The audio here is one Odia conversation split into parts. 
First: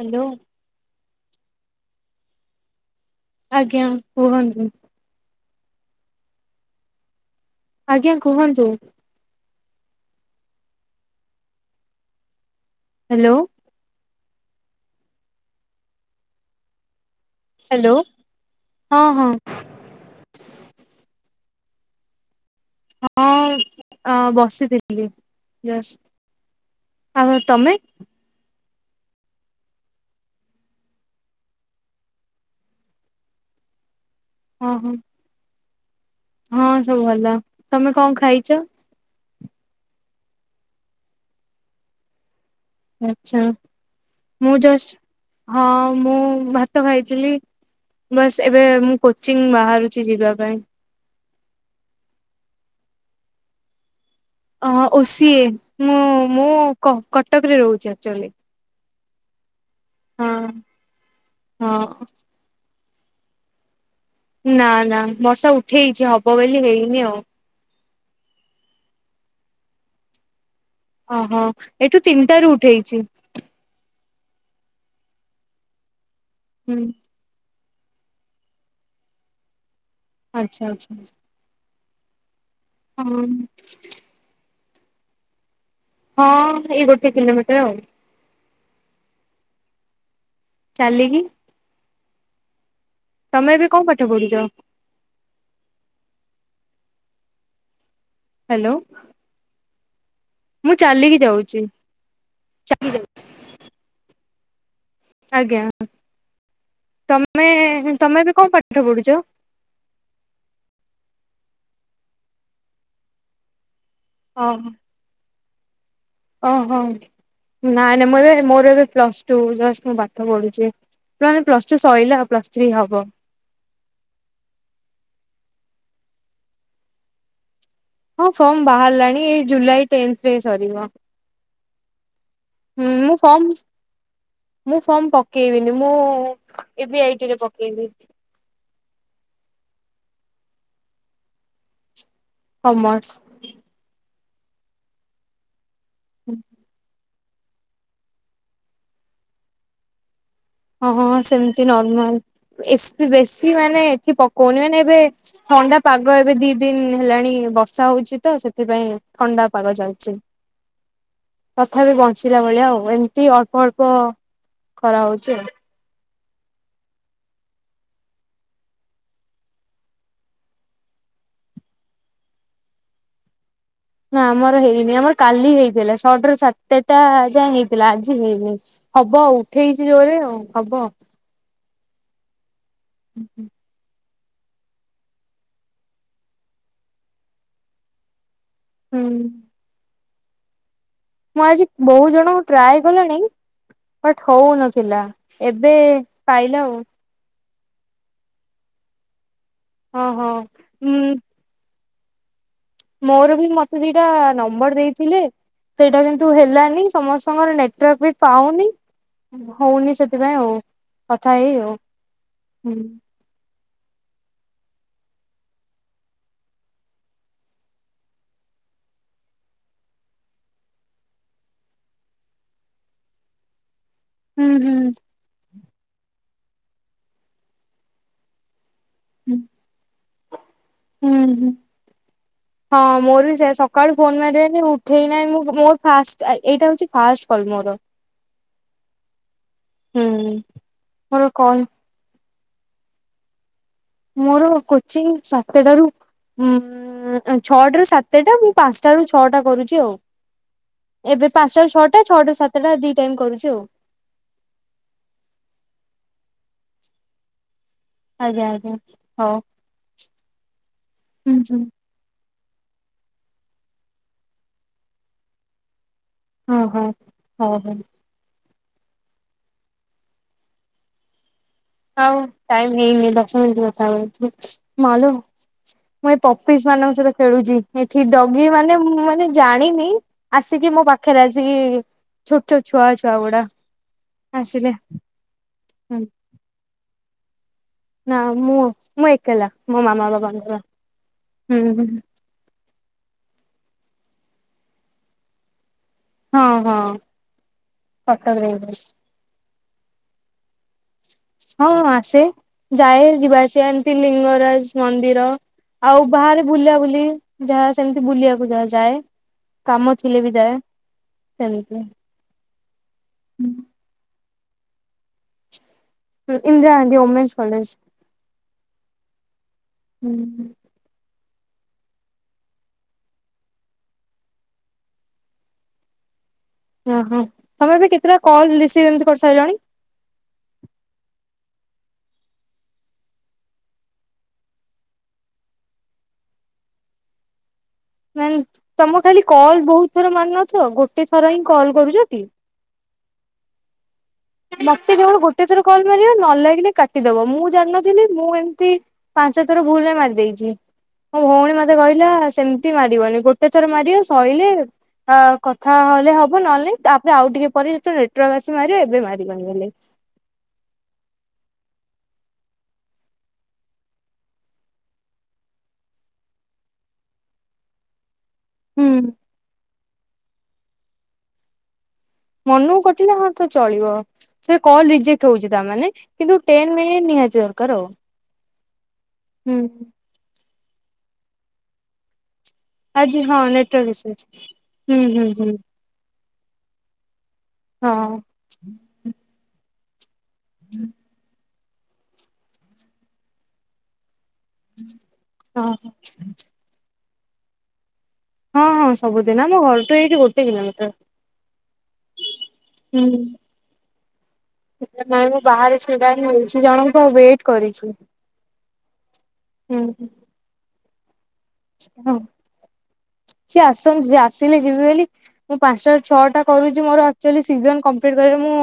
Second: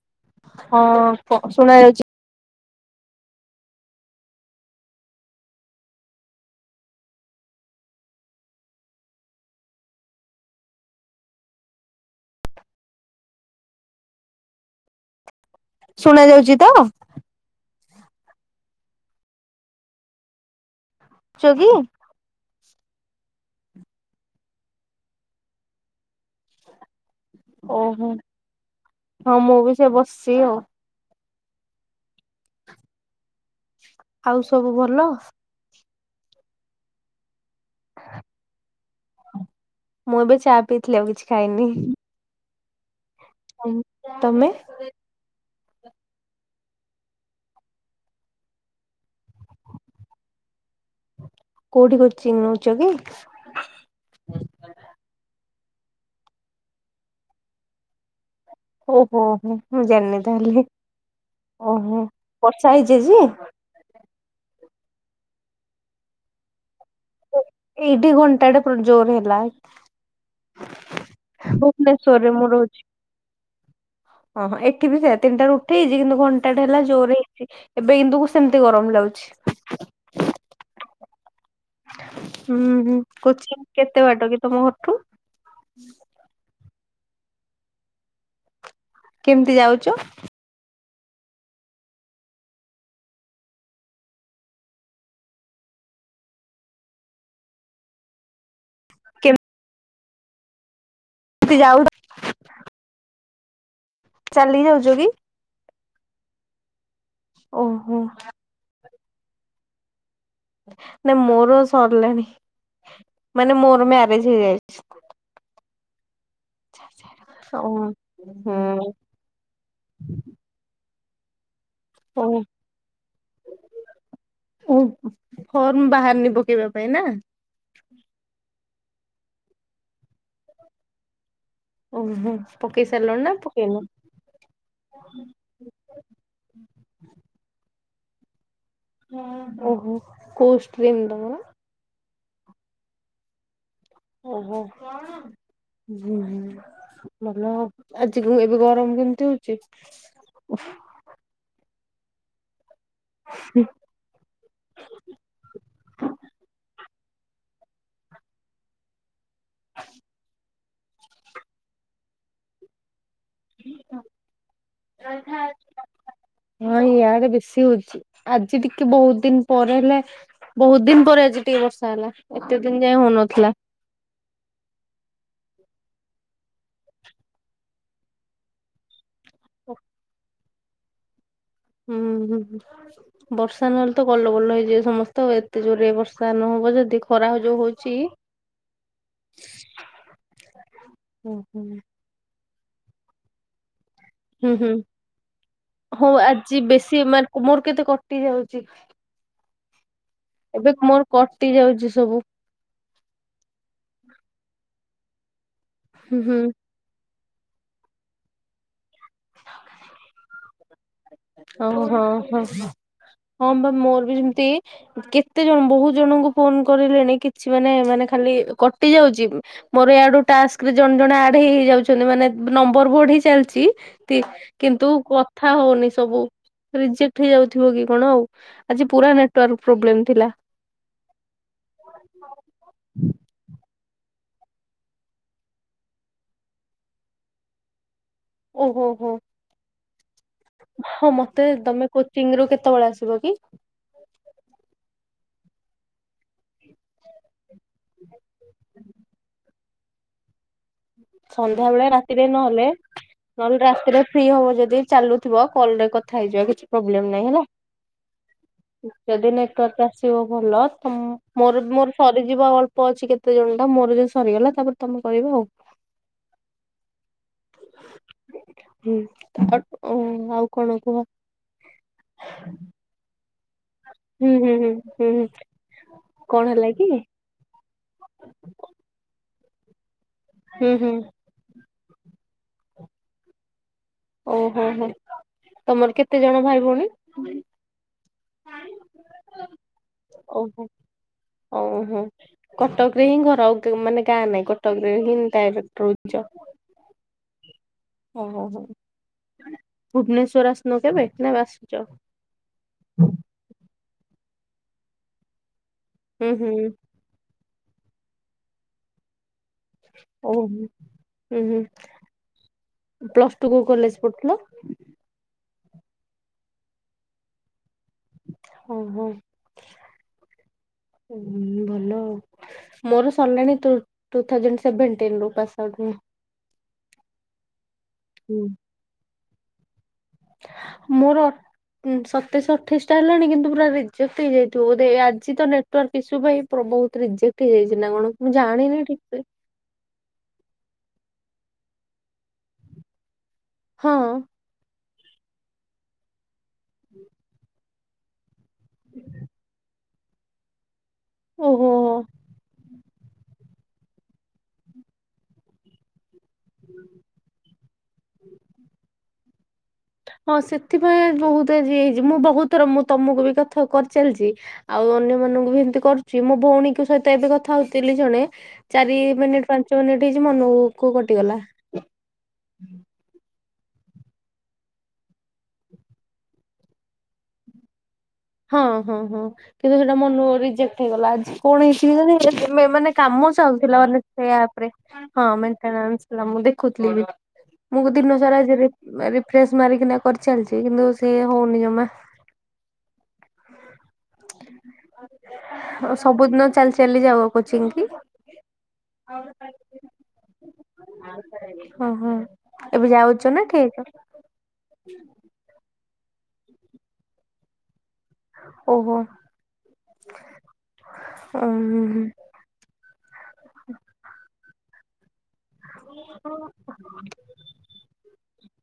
ହାଲୋ। ହଁ, ଶୁଣା ଯାଉଚି। ଆଜ୍ଞା, କୁହ ଆଜ୍ଞା, କୁହନ୍ତୁ। [inaudible] ଶୁଣା ଯାଉଚି ତ? [inaudible] [inaudible] [unintelligible] ଆଉ ତମେ ଓହୋ, ହଁ ମୁଁ ବି ସେ ବସ୍‌ଚି ଆଉ। ଆଉ ସବୁ ହଁ ହଁ ଭଲ? ହଁ, ସବୁ ଭଲ। ତମେ ଙ୍କ ଖାଇଚ? ମୁଁ ଏବେ ଚା ପିଇଥିଲି, ଆଉ କିଛି ଖାଇନି। ଆଚ୍ଛା, ତମେ ମୁଁ ଜଷ୍ଟ୍ ହଁ ମୁଁ ଭାତ ଖାଇଥିଲି। ବସ୍ ଏବେ ମୁଁ କୋଚିଂ ବାହାରୁଚି ଯିବା ପାଇଁ। କଉଠି କୋଚିଂ ନଉଚ କି? ଓସିିଏ ମୁଁ ମୁଁ କଟକରେ ରହୁଚି ଆକ୍ଚୋଲି। ହଁ [inaudible] ନା ନା ବର୍ଷା ଉଠେଇଚି, ହବ ବଲି ହେଇନି ଆଉ। ଏଇଠି ଘଣ୍ଟାଟେ ଜୋରେ ହେଲା। ଓହୋ ଏଠୁ ଭୁବ୍ନେଶ୍ଵର୍ ରେ ମୁଁ ତିନିଟାରୁ ରହୁଚି। ଉଠେଇଛି ଏଠି ବି ସେୟା ତିନିଟାରୁ ଉଠେଇଚି। କିନ୍ତୁ ଘଣ୍ଟାଟା ହୁଁ ହେଲା ଜୋ ଏବେ କିନ୍ତୁ ସେମ୍ତି ଗରମ୍ ଲାଗୁଛି। [inaudible] ହୁଁ ହୁଁ, ହଁ କୋଚିଂ କେତେ ବାଟ କି ତମ ଘର୍ ଠୁ? ହଁ, ଏଇ ଗୋଟି କିଲୋମିଟର୍ ଆଉ। କେମ୍ତି ଯାଉଚ? ଚାଲିକି। ତମେ ଏବେ ଙ୍କ ପାଠ ପଢୁଚ? ହାଲୋ। କେମ ମୁଁ ଚାଲିକି କେମିତି ଯାଉଛି। ଯାଉ ଚାଲିକି ଯାଉଚ କି? ଆଜ୍ଞା, ତୋମେ ଓହୋ ତୋମେ ଏବେ କଣ ପାଠ ପଢୁଚ? ନା ମୋର ସରଲାଣି, ମାନେ ମୋର ମ୍ୟାରେଜ୍ ହେଇଯାଇଛି। ଅ, ହଁ, ଓ ନାଇଁ, ନାଇଁ ମୁଁ ଏବେ ମୋର ଏବେ ପ୍ଲସ୍ ଟୁ ଜଷ୍ଟ ମୁଁ ପାଠ ପଢୁଛି। [unintelligible] ପ୍ଲସ୍ ଟୁ ସଇଲା, ଓ ପ୍ଲସ୍ ଥ୍ରୀ ହବ। ଓ ଫର୍ମ ବାହାରନି ପକେଇବା ପାଇଁ ନା? ହଁ ଫର୍ମ ବାହାରିଲାଣି, ଏଇ ଜୁଲାଇ ଟେନ୍ଥରେ ସରିବ। ଓହୋ! ହୁଁ ମୁଁ ପକେଇସାରଲଣି ନା ଫର୍ମ ପକେଇନ? ମୁଁ ଫର୍ମ ପକେଇବିନି, ମୁଁ ଇ ଭି ଆଇଟି ରେ ପକେଇବି। ଓହୋ, କୋଉ ଷ୍ଟ୍ରିମ୍ ତୋମର? କମର୍ସ। ଓହୋ! [inaudible] ଭଲ ଆଜି ଗୁଁ, ଏବେ ଗରମ କେମତି ହଉଛି? ଅଁ, ହଁ ସେମତି ନର୍ମାଲ୍ ଏସି ବେଶୀ ମାନେ ଏଠି ପକଉନି। ମାନେ ଏବେ ଥଣ୍ଡା ପାଗ ଏବେ ଦି ଦିନ ହେଲାଣି ବ ର୍ଷା ହଉଛି ତ ସେଥିପାଇଁ ଥଣ୍ଡା ପାଗ ଚାଲଛି। ତଥାପି ବଞ୍ଚିଲା ଭଳିଆ ଆଉ ଏମିତି ଅଳ୍ପ ଅଳ୍ପ ଖରା ହଉ ହଁ ଇଆଡେ ବେଶୀ ହଉଛି, ଆଜି ଟିକେ ବହୁତ ଦିନ ପରେ ହେଲେ ବହୁତ ଦିନ ପରେ ଆଜି ଟିକେ ବର୍ଷା ହେଲା, ଏତେ ଦିନ ଯାଏ ହଉନଥିଲା। ନା ଆମର ହେଇନି ଆମର କାଲି ହେଇଥିଲା, ଛଟାରୁ ସାତଟା ଯାଏ ହେଇଥିଲା ଆଜି ହେଇନି। ହବ ଉଠେଇଚି ଜୋରରେ ଆଉ ହବ। ଉଁ, ହୁଁ ବର୍ଷ ର୍ଷା ନହେଲେ ତ କଲ ବଲ ହେଇଯିବ ସମସ୍ତ, ଏତେ ଜୋରରେ ବର୍ଷା ନହବ ଯଦି ଖରା ଯୋଉ ହଉଛି। ହୁଁ। [inaudible] ମୁଁ ହୁଁ। ଆଜି ବହୁ ଜଣଙ୍କୁ ଟ୍ରାଏ କଲିଣି ବଟ୍ ହୁଁ ହୁଁ ହଉନଥିଲା, ଏବେ ପାଇଲା ଆଉ। ଓ ମୋର କେତେ କଟି ଯାଉଚି। ହୋ, ହୋ। ଏବେ ମୋର କଟି ଯାଉଛି ସବୁ। ମୋର ବି ମୋତେ ଦିଟା ନମ୍ବର୍ ଦେଇଥିଲେ, ସେଇଟା ହୁଁ କିନ୍ତୁ ହୁଁ ହେଲାନି। ସମସ୍ତଙ୍କର ନେଟୱାର୍କ ବି ପାଉନି, ହଉନି ସେଥିପାଇଁ ଆଉ। କଥା ହେଇ ଆଉ ହଁ ହଁ ହଁ। ହୁଁ,। ହଁ ବା ମୋର ବି ସେମତି କେତେ ଜଣ ବହୁତ ଜଣଙ୍କୁ ଫୋନ୍ କରିଲେଣି କିଛି ମାନେ ମାନେ ଖାଲି କଟି ଯାଉଚି। ଉଁ, ମୋର ଇଆଡୁ ଟାସ୍କରେ ଜଣେ ଜଣେ ଆଡ୍ ହେଇ ହେଇ ଯାଉଛନ୍ତି ମାନେ ନମ୍ବର୍ ବଢ଼ି ଚାଲଚି। ତି ହୁଁ ହୁଁ କିନ୍ତୁ କଥା ହଉନି ସବୁ ରିଜେକ୍ଟ ହେଇଯାଉଥିବ କି କଣ ଆଉ। ଆଜି ପୁରା ନେଟୱାର୍କ ପ୍ରୋବ୍ଲେମ୍ ଥିଲା। ଅ, ହଁ। ହଁ ମୋର ବି ସେୟା ସକାଳୁ ଫୋନ୍ ମାରିବେନି ଉଠେଇ ନାଇ ମୁଁ, ମୋର ଫାଷ୍ଟ ଆଏ, ଏଇଟା ହଉଛି ଫାଷ୍ଟ କଲ୍ ମୋର। [inaudible] ଓହୋ! ହୋ। ହୁଁ। ହଁ ମୋର ମୋତେ କଲ ତୋମେ କୋଚିଂ ରୁ କେତେବେଳେ ଆସିବ କି? ମୋର କୋଚିଂ ସାତଟାରୁ ଉଁ, ଅଁ, ଛଅଟାରୁୁ ସାତଟା ମୁଁ ପାନ୍ସଟା ରୁ ଛଅଟା କରୁଛି ଆଉ। ଏବେ ପାଞ୍ଚଟାରୁ ସନ୍ଧ୍ୟା ବେଳେ ଛଅଟା ରାତିରେ ଛଅଟାରୁ ନହେଲେ, ସାତଟା ଦି ଟାଇମ କରୁଛି ନଲେ ଆଉ ରାତିରେ ଫ୍ରି ହବ ଯଦି ଚାଲୁଥିବ କଲ ରେ କଥା ହେଇଯିବା କିଛି ପ୍ରୋବ୍ଲେମ ନାହିଁ ହେଲା। ଆଜ୍ଞା ଆଜ୍ଞା ଯଦି ହଉ। ନେଟୱର୍କ ଆସିବ ଭଲ ତ ହୁଁ ହୁଁ। ମୋର ମୋର ସରିଯିବ ଆଉ ଅଳ୍ପ ଅଛି କେତେ ଜଣ ଟା। ମୋର ଯଦି ସରିଗଲା ତାପରେ ତମେ କରିବ ଆଉ। ହଁ ହଁ ହଉ ହଉ। ହଁ ଆ ଆଉ କଣ କୁହ? ହଉ ଟାଇମ ହେଇନି ଦଶ ମିନିଟ୍ ଅ ଆଉ ଅଛି ହୁଁ ହୁଁ ହୁଁ ହୁଁ ମାଲୋ ହୁଁ ଏ କଣ ପପିସ୍ ହେଲା କି? ମାନଙ୍କ ସହିତ ଖେଳୁଚି। ଏଠି ଡଗି ମାନେ ମୁଁ ମାନେ ଜାଣିନି। ହୁଁ ଆସିକି ମୋ ହୁଁ ପାଖରେ ଆସିକି ଛୋଟ ଛୋଟ ଛୁଆ ଛୁଆ ଗୁଡା। ଓହୋ ଆସିଲେ ହୋ ତମର ହୁଁ। କେତେ ଜଣ ଭାଇ ଭଉଣୀ? ନା ମୁଁ ମୁଁ ଏକଲା ମୋ ମାମା ବାବାଙ୍କର ହୁଁ ହୁଁ। କଟକ ରେ ହିଁ ଘର ଆଉ ଗା ମାନେ ଗାଁ ନାଇଁ କଟକ ରେ ହିଁ ଡାଇରେକ୍ଟ ରହୁ। ହଁ ହଁ। ଓ ହୋ କଟକରେ ହୋ। ଏଇଠି। ଭୁବନେଶ୍ଵର ଆସିନ କେବେ? ନା ଆସିଛ? ହଁ ଆସେ। ଯାଏ ଯିବା ଆସିବା ଏମିତି ଲିଙ୍ଗରାଜ ମନ୍ଦିର। ଆଉ ହୁଁ ବାହାରେ ହୁଁ ବୁଲା ବୁଲି ଯାହା ସେମିତି ବୁଲିବାକୁ ଯାହା ଯାଏ। କାମ ଥିଲେ ବି ଓହୋ ଯାଏ ହୁଁ ହୁଁ ସେମିତି ପ୍ଲସ ଟୁ ହୁଁ। କୋଉ କଲେଜ ପଢୁଥିଲ? Indira Gandhi women's college. ଓହୋ ଭଲ ଆଉ। ମୋର ସରିଲାଣି ଟୁ ଟୁ ଥାଉଜେଣ୍ଡ ସେଭେଣ୍ଟିନ୍ ରୁ ପାସ୍ ଆଉଟ୍ ମୁଁ। ଓହୋ। ତମେ ବି କେତେଟା ହୁଁ। କଲ୍ ରିସିଭ ଏମିତି କରିସାଇଲଣି? ମୋର ଉଁ ସତେଇଶ ଅଠେଇଶ ଟା ହେଲାଣି କିନ୍ତୁ ପୁରା ରିଜେକ୍ଟ ହେଇଯାଇଥିବ ବୋଧେ। ଆଜି ତ ନେଟ୍ ଟୱାର୍କ ଇସୁ ପାଇଁ ପୁରା ବହୁତ ରିଜେକ୍ଟ ହେଇଯାଇଚି ନା କଣ ମୁଁ ଜାଣିନି ଠିକ ସେ। କଲ ବହୁତ ଥର ମାରୁନଥିବ ଗୋଟେ ଥର ହିଁ କଲ୍ କରୁଚ ଟି? ହଁ। ମତେ କେବଳ ଗୋଟେ ଥର କଲ୍ ମାରିବ ନ ଲାଗିଲେ କାଟିଦବ। ମୁଁ ଜାଣିନ ଥିଲି ମୁଁ ଏମିତି ପାଞ୍ଚ ଥର ଭୁଲ ରେ ମାରିଦେଇଚି ମୋ ଭଉଣୀ ଓହୋ। ମତେ କହିଲା ସେମିତି ମା ରିବନି। ଗୋଟେ ଥର ମାରିବ ସଇଲେ ଆ କଥା ହେଲେ ହ ବ ନହେଲେ ନାଇଁ ତାପରେ ଆଉ ଟିକେ ପରେ ଜେତେଳେ ନେଟୱାର୍କ ଆସିବ ମାରିବ ଏବେ ମାରିବନି ବୋଇଲେ। ହଁ ସେଥିପାଇଁ ବହୁତ ଆଜି ହେଇଚି। ମୁଁ ବହୁତ ଥର ମୁଁ ତମକୁ ବି କଥା କରିଚାଲିଚି। ଆଉ ଅନ୍ୟ ମାନଙ୍କୁ ବି ଏମିତି କରୁଛି ମୋ ଭଉଣୀଙ୍କ ସହିତ ଏବେ କଥା ହଉଥିଲି ଜଣେ ହୁଁ ଚାରି ମିନିଟ ପାଞ୍ଚ ମିନିଟ୍ ହେଇଚି ମନ କୁ କଟିଗଲା। ମନକୁ କଟିଲା ହଁ ତ ଚଳିବ। ସେ କଲ ରଜେକ୍ଟ ହଉଚି ତାମାନେ କିନ୍ତୁ ଟେନ୍ ମିନିଟ୍ ନିହାତି ଦରକାର ଆଉ। ହଁ ହଁ ହଁ ହୁଁ କିନ୍ତୁ ସେଇଟା ମନୁ ରିଜେକ୍ଟ ହେଇଗଲା ଆଜି। ପୁଣି [unintelligible] ମାନେ ଆଜି କାମ ହଁ ଚାଲୁଥିଲା ନେଟୱାର୍କ ମାନେ ଇସୁ ଅଛି ୟା ଉପରେ ହୁଁ ହୁଁ ହଁ ହୁଁ ମେଣ୍ଟେନାନ୍ସ ହେଲା ମୁଁ ଦେଖୁଥିଲି ବି ମୁଁ ଦିନ ହଁ। ସାରା ରି ରିଫ୍ରେସ ମାରିକିନା କରିଚାଲିଚି କିନ୍ତୁ ସିଏ ହଉନି ଜମା। ହଁ ଆଉ ସବୁଦିନ ଚାଲି ଚାଲି ଯାଉ କୋଚିଂ କି? ହଁ ହଁ ସବୁଦିନ ଆମ ଘରଠୁ ଏଇଠି ଗୋଟେ କିଲୋମିଟର। ହଁ ହଁ ଏବେ ହୁଁ। ଯାଉଛ ନା ଠିଆହେଇଚ? ନାଇଁ ମୁଁ ବାହାରେ ଛିଡା ହିଁ ହେଇଚି। ଜଣଙ୍କୁ ୱେଟ କରିଛି। ଓହୋ। ହୁଁ ଉଁ ହୁଁ। ହଁ ସିଏ ଆସନ୍ତୁ ସିଏ ଆସିଲେ ଯିବି ବୋଲି ମୁଁ ପାଞ୍ଚଟା ରୁ ଛଅଟା କରୁଚି ମୋର ଆକଚୁଆଲି ସିଜନ କମ୍ପଲିଟ କରି ମୁଁ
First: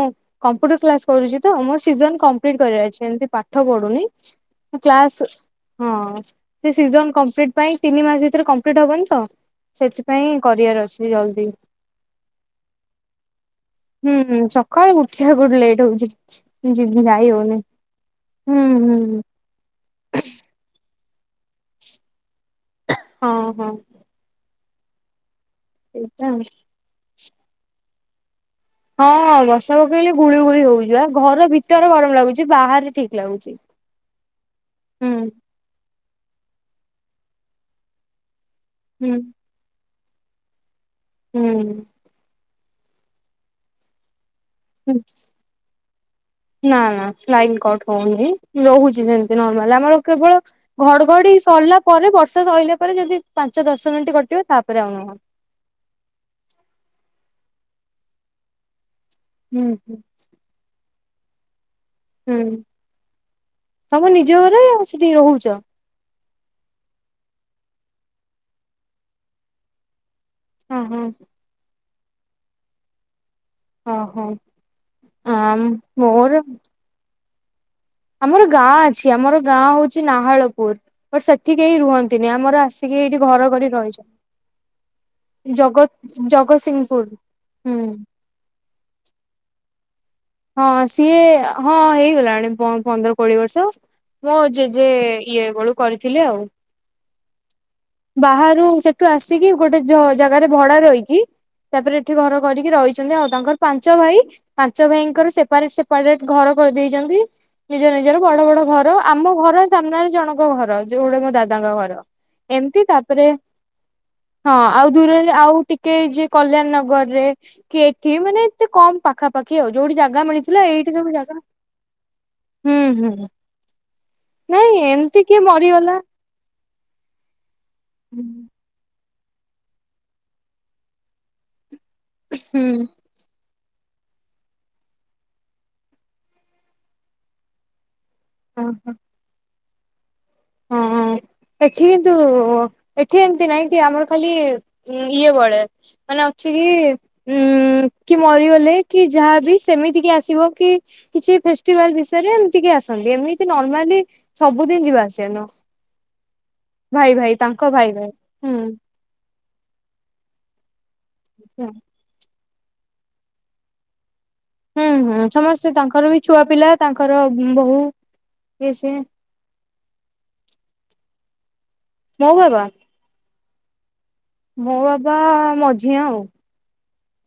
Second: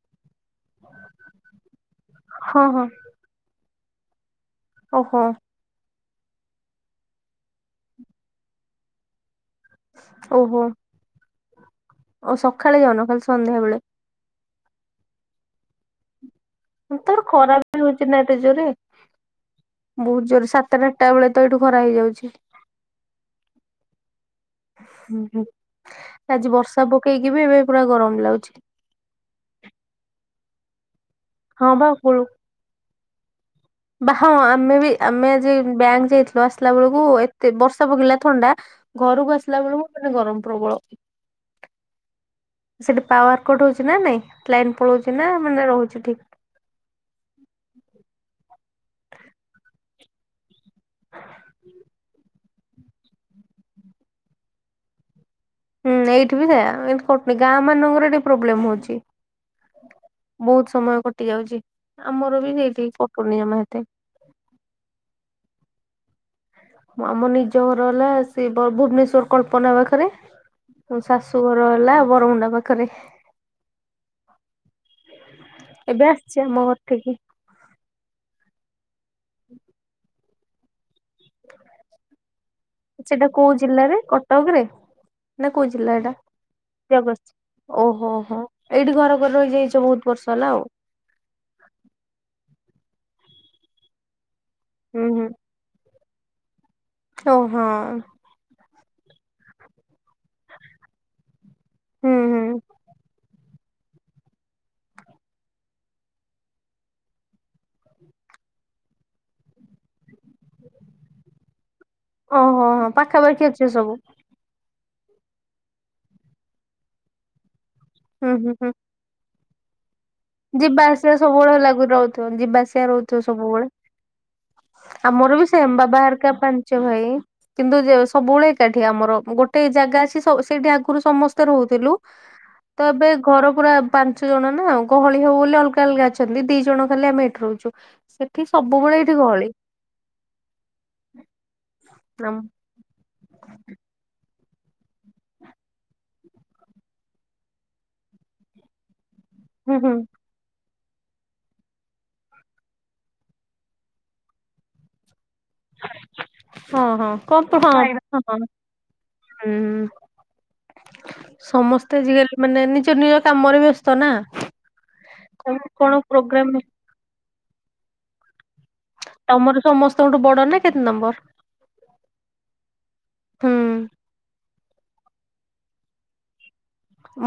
କମ୍ପ୍ୟୁଟର କ୍ଲାସ କରୁଚି ତ ମୋର ସିଜନ କମପ୍ଲିଟ ହଁ ହଁ କରିବାର ଅଛି। ଏମତି ପାଠ ପାଠ ପଢ଼ୁନି ମୁଁ କ୍ଲାସ୍ ଓହୋ ହଁ ସିଜନ୍ କମ୍ପ୍ଲିଟ ପାଇଁ ତିନି ମାସ ଭିତରେ କମ୍ପ୍ଲିଟ ହବନି ତ ସେଥିପାଇଁ ଓହୋ କରିବାର ଅଛି ଜଲଦି। ଓ ସଖାଳେ ଯାଉନ ଖାଲି ସନ୍ଧ୍ୟା ବେଳେ ହୁଁ ହୁଁ ସକାଳୁ ଉଠିବାକୁ ଲେଟ୍ ହଉଚି। ଯିବି ତାପରେ ଯାଇ ଖରା ହଉନି ବି ହଉଛି ନା ଏତେ ହୁଁ ଜୋରେ ହୁଁ ହୁଁ। ବହୁତ ଜୋର ସାତଟା ଆଠଟା ବେଳେ ତ ଏଇଠୁ ଖରା ହେଇଯାଉଛି। ହଁ ହଁ। ହୁଁ ହୁଁ ସେଇଟା ଆଜି ବର୍ଷା ପକେଇକି ବି ଏବେ ପୁରା ଗରମ ଲାଗୁଛି। ହଁ ହଁ ବର୍ଷା ପକେଇଲେ ଗୁଳି ଗୁଳି ହଉଛି ଆ ଘର ହଁ ବା ଭିତରେ ଗରମ ଗୁଳୁ ଲାଗୁଛି ବାହାରେ ଠିକ ଲାଗୁଛି। ବା ହଁ ଆମେ ବି ହୁଁ ଆମେ ଆଜି ବ୍ୟାଙ୍କ ଯାଇଥିଲୁ ଆସିଲା ବେଳକୁ ଏତେ ବର୍ଷା ପକେଇଲା ଥଣ୍ଡା ହୁଁ ଘରକୁ ଆସିଲା ବେଳୁକୁ ମାନେ ଗରମ ପ୍ରବଳ ହୁଁ। ସେଠି ପାୱାର କଟ ହଉଛି ନା ନାଇଁ ଲାଇନ୍ ପଳଉଛି ନା ମାନେ ରହୁଛି ଠିକ? ନା ନା ଲାଇନ୍ କଟ ହଉନି ରହୁଛି ସେମତି ନର୍ମାଲ ଆମର କେବଳ ଘଡ଼ଘଡ଼ି ସରିଲା ପରେ ବର୍ଷା ସଇଲା ପରେ ଯଦି ପାଞ୍ଚ ଦଶ ମିନିଟ୍ କଟିବ ତାପରେ ଆଉ ନୁହଁ। ହୁଁ ଏଇଠି ବି ସେୟା ଏମତି କଟୁନି ଗାଁ ମାନଙ୍କରେ ଟିକେ ପ୍ରୋବ୍ଲେମ ହଉଛି। ହୁଁ ହୁଁ। ବହୁତ ସମୟ କଟି ଯାଉଚି ଆମର ବି ସେଇଠି କଟୁନି ଜମା ଏତେ ଜୋରେ ଆଉ ସେଠି ରହୁଛ ଆମ ନିଜ ଘର ହେଲା ସେ ଭୁବନେଶ୍ଵର କଳ୍ପନା ପାଖରେ ହଁ ହଁ। ମୋ ଶାଶୁ ଶାଶୁଘର ହେଲା ବରମୁଣ୍ଡା ପାଖରେ। ଓ ହଉ ଆମ୍ ଏବେ ମୋର ଆସଛି ଆମ ଘର ଠିକି ଆମର ଗାଁ ଅଛି ଆମର ଗାଁ ହଉଛି ନାହାଳପୁର ବଟ ସେଠି କେହି ରୁହନ୍ତିନି ଆମର ଆଶ୍ ସେଟା କୋଉ ଜିଲ୍ଲାରେ କଟକରେ? ନା କୋଉ ଜଗତ ଜିଲ୍ଲା ଏଇଟା ଜଗତସିଂହପୁର ଜଗସିଂହପୁର ହୁଁ। ଓହୋ ହୋ ଏଇଠି ଘର ଘର ରହିଯାଇଛୁ ବହୁତ ବର୍ଷ ହେଲା ଆଉ। ହଁ ସିଏ ହଁ ହେଇଗଲାଣି ପନ୍ ପନ୍ଦର କୋଡିଏ ବର୍ଷ ମୋ ଜେଜେ ହୁଁ ହୁଁ। ଇଏ ବେଳୁ କରିଥିଲେ ଆଉ ଓହୋ ହଁ। ବାହାରୁ ସେଠ ସେଠୁ ଆସିକି ଗୋଟେ ଜାଗାରେ ଭଡା ରହିକି ତାପରେ ଏଠି ହୁଁ ଘର ହୁଁ କରିକି ରହିଛନ୍ତି ଆଉ ତାଙ୍କର ପାଞ୍ଚଭାଇ ପାଞ୍ଚ ଭାଇଙ୍କର ସେପାରେଟ ସେପାରେଟ ଘର କରିଦେଇଛନ୍ତି। ନିଜ ନିଜର ବଡ଼ ବଡ଼ ଘର ଆମ ଘର ସାମ୍ନାରେ ଜଣଙ୍କ ଘର ଯୋଉ ଗୁଡା ମୋ ଦାଦାଙ୍କ ଘର। ଓହୋ ଏମତି ହଁ ତାପରେ ପାଖାପାଖି ଅଛି ସବୁ ହଁ ଆଉ ଦୂରରେ ଆଉ ଟିକେ ଯିଏ କଲ୍ୟାଣ ନଗରରେ କି ଏଠି ହୁଁ ମାନେ ହୁଁ ଏତେ ହୁଁ। କମ୍ ପାଖାପାଖି ଆଉ ଯୋଉଠି ଜାଗା ମିଳି ଯିବା ଆସିବା ସବୁବେଳେ ଲାଗୁ ରହୁଥିବ ଯିବା ହୁଁ ଆସିବା ହୁଁ। ରହୁଥିବ ସବୁବେଳେ ନାଇଁ ଏମିତି ଆମର କିଏ ବି ସେମ୍ ମରିଗଲା ବାବା ହାରିକା ପାଞ୍ଚ ଭାଇ କିନ୍ତୁ ଯେ ସବୁବେଳେ କାଠି ଆମର ଗୋଟେ ଜାଗା ଅଛି ସବୁ ସେଇଠି ଆଗରୁ ସମସ୍ତେ ରହୁଥିଲୁ ହୁଁ ତ ଏବେ ଘର ପୁରା ପାଞ୍ଚ ଜଣ ନା ଗହଳି ହବ ବୋଲି ଅଲଗା ଅଲଗା ଅଛନ୍ତି ଦି ଜଣ ଖାଲି ଆମେ ଏଠି ରହୁଛୁ। ସେଠି ଓହୋ। ସବୁବେଳେ ଏଠି ଗହଳି। ହଁ ହଁ ଏଠି କିନ୍ତୁ ହୁଁ ଏଠି ଏମିତି ନାଇଁ କି ଆମର ଖାଲି ଇଏ ବଳେ ମାନେ ଅଛି କି ଉଁ କି ମରିଗଲେ କି ଯାହାବି ହୁଁ ସେମିତି କି ଆସିବ କି କିଛି ଫେଷ୍ଟିଭାଲ୍ ବିଷୟରେ ଏମିତିକି ଆସନ୍ତି ଏମିତି ନର୍ମାଲି ସବୁଦିନ ଯିବା ଆସିବା ନୁହ। ହଁ ହଁ ଭାଇ ଭାଇ କଣ ତାଙ୍କ ହଁ ଭାଇ ଭାଇ ହଁ ହୁଁ। ହୁଁ ହୁଁ ସମସ୍ତେ ଆଜିକାଲି ମାନେ ନିଜ ନିଜ କାମରେ ବ୍ୟସ୍ତ ନା ହୁଁ ହୁଁ କଣ ସମସ୍ତେ କଣ ତାଙ୍କର ବି ଛୁଆ ପ୍ରୋଗ୍ରାମ ପିଲା ତାଙ୍କର ବୋହୁ ସେ ତମର ସମସ୍ତଙ୍କଠୁ ବଡ ନା କେତେ ନମ୍ବର? ମୋ ବାବା ହୁଁ ମୋ ବାପା ମଝିଆ ଆଉ।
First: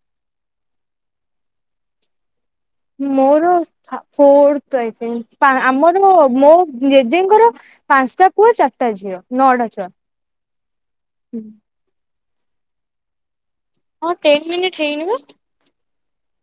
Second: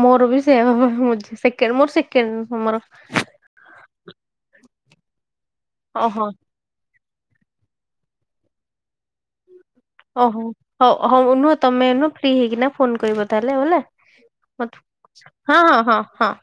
ମୋର ବି ସେଇଆ ବାପା ମୋଝି ସେକେଣ୍ଡ ମୋର ସେକେଣ୍ଡ ମୋର। ମୋର [unintelligible] ଆମର ଓହୋ ମୋ ଜେଜେଙ୍କର ପାନ୍ ସଟା ପୁଅ ଚାରିଟା ଝିଅ ନଅଟା ଛୁଆ। ଓହୋ ହଉ ହଉ ନୁହଁ ତମେ ନୁହଁ ଫ୍ରି ହେଇକିନା ଫୋନ୍ କରିବ ତାହେଲେ ଆଉ ହେଲା। ହଁ ଟେନ୍ ମିନିଟ୍ ହେଇନି ବା। ହଁ ହଁ ହଁ ହଁ।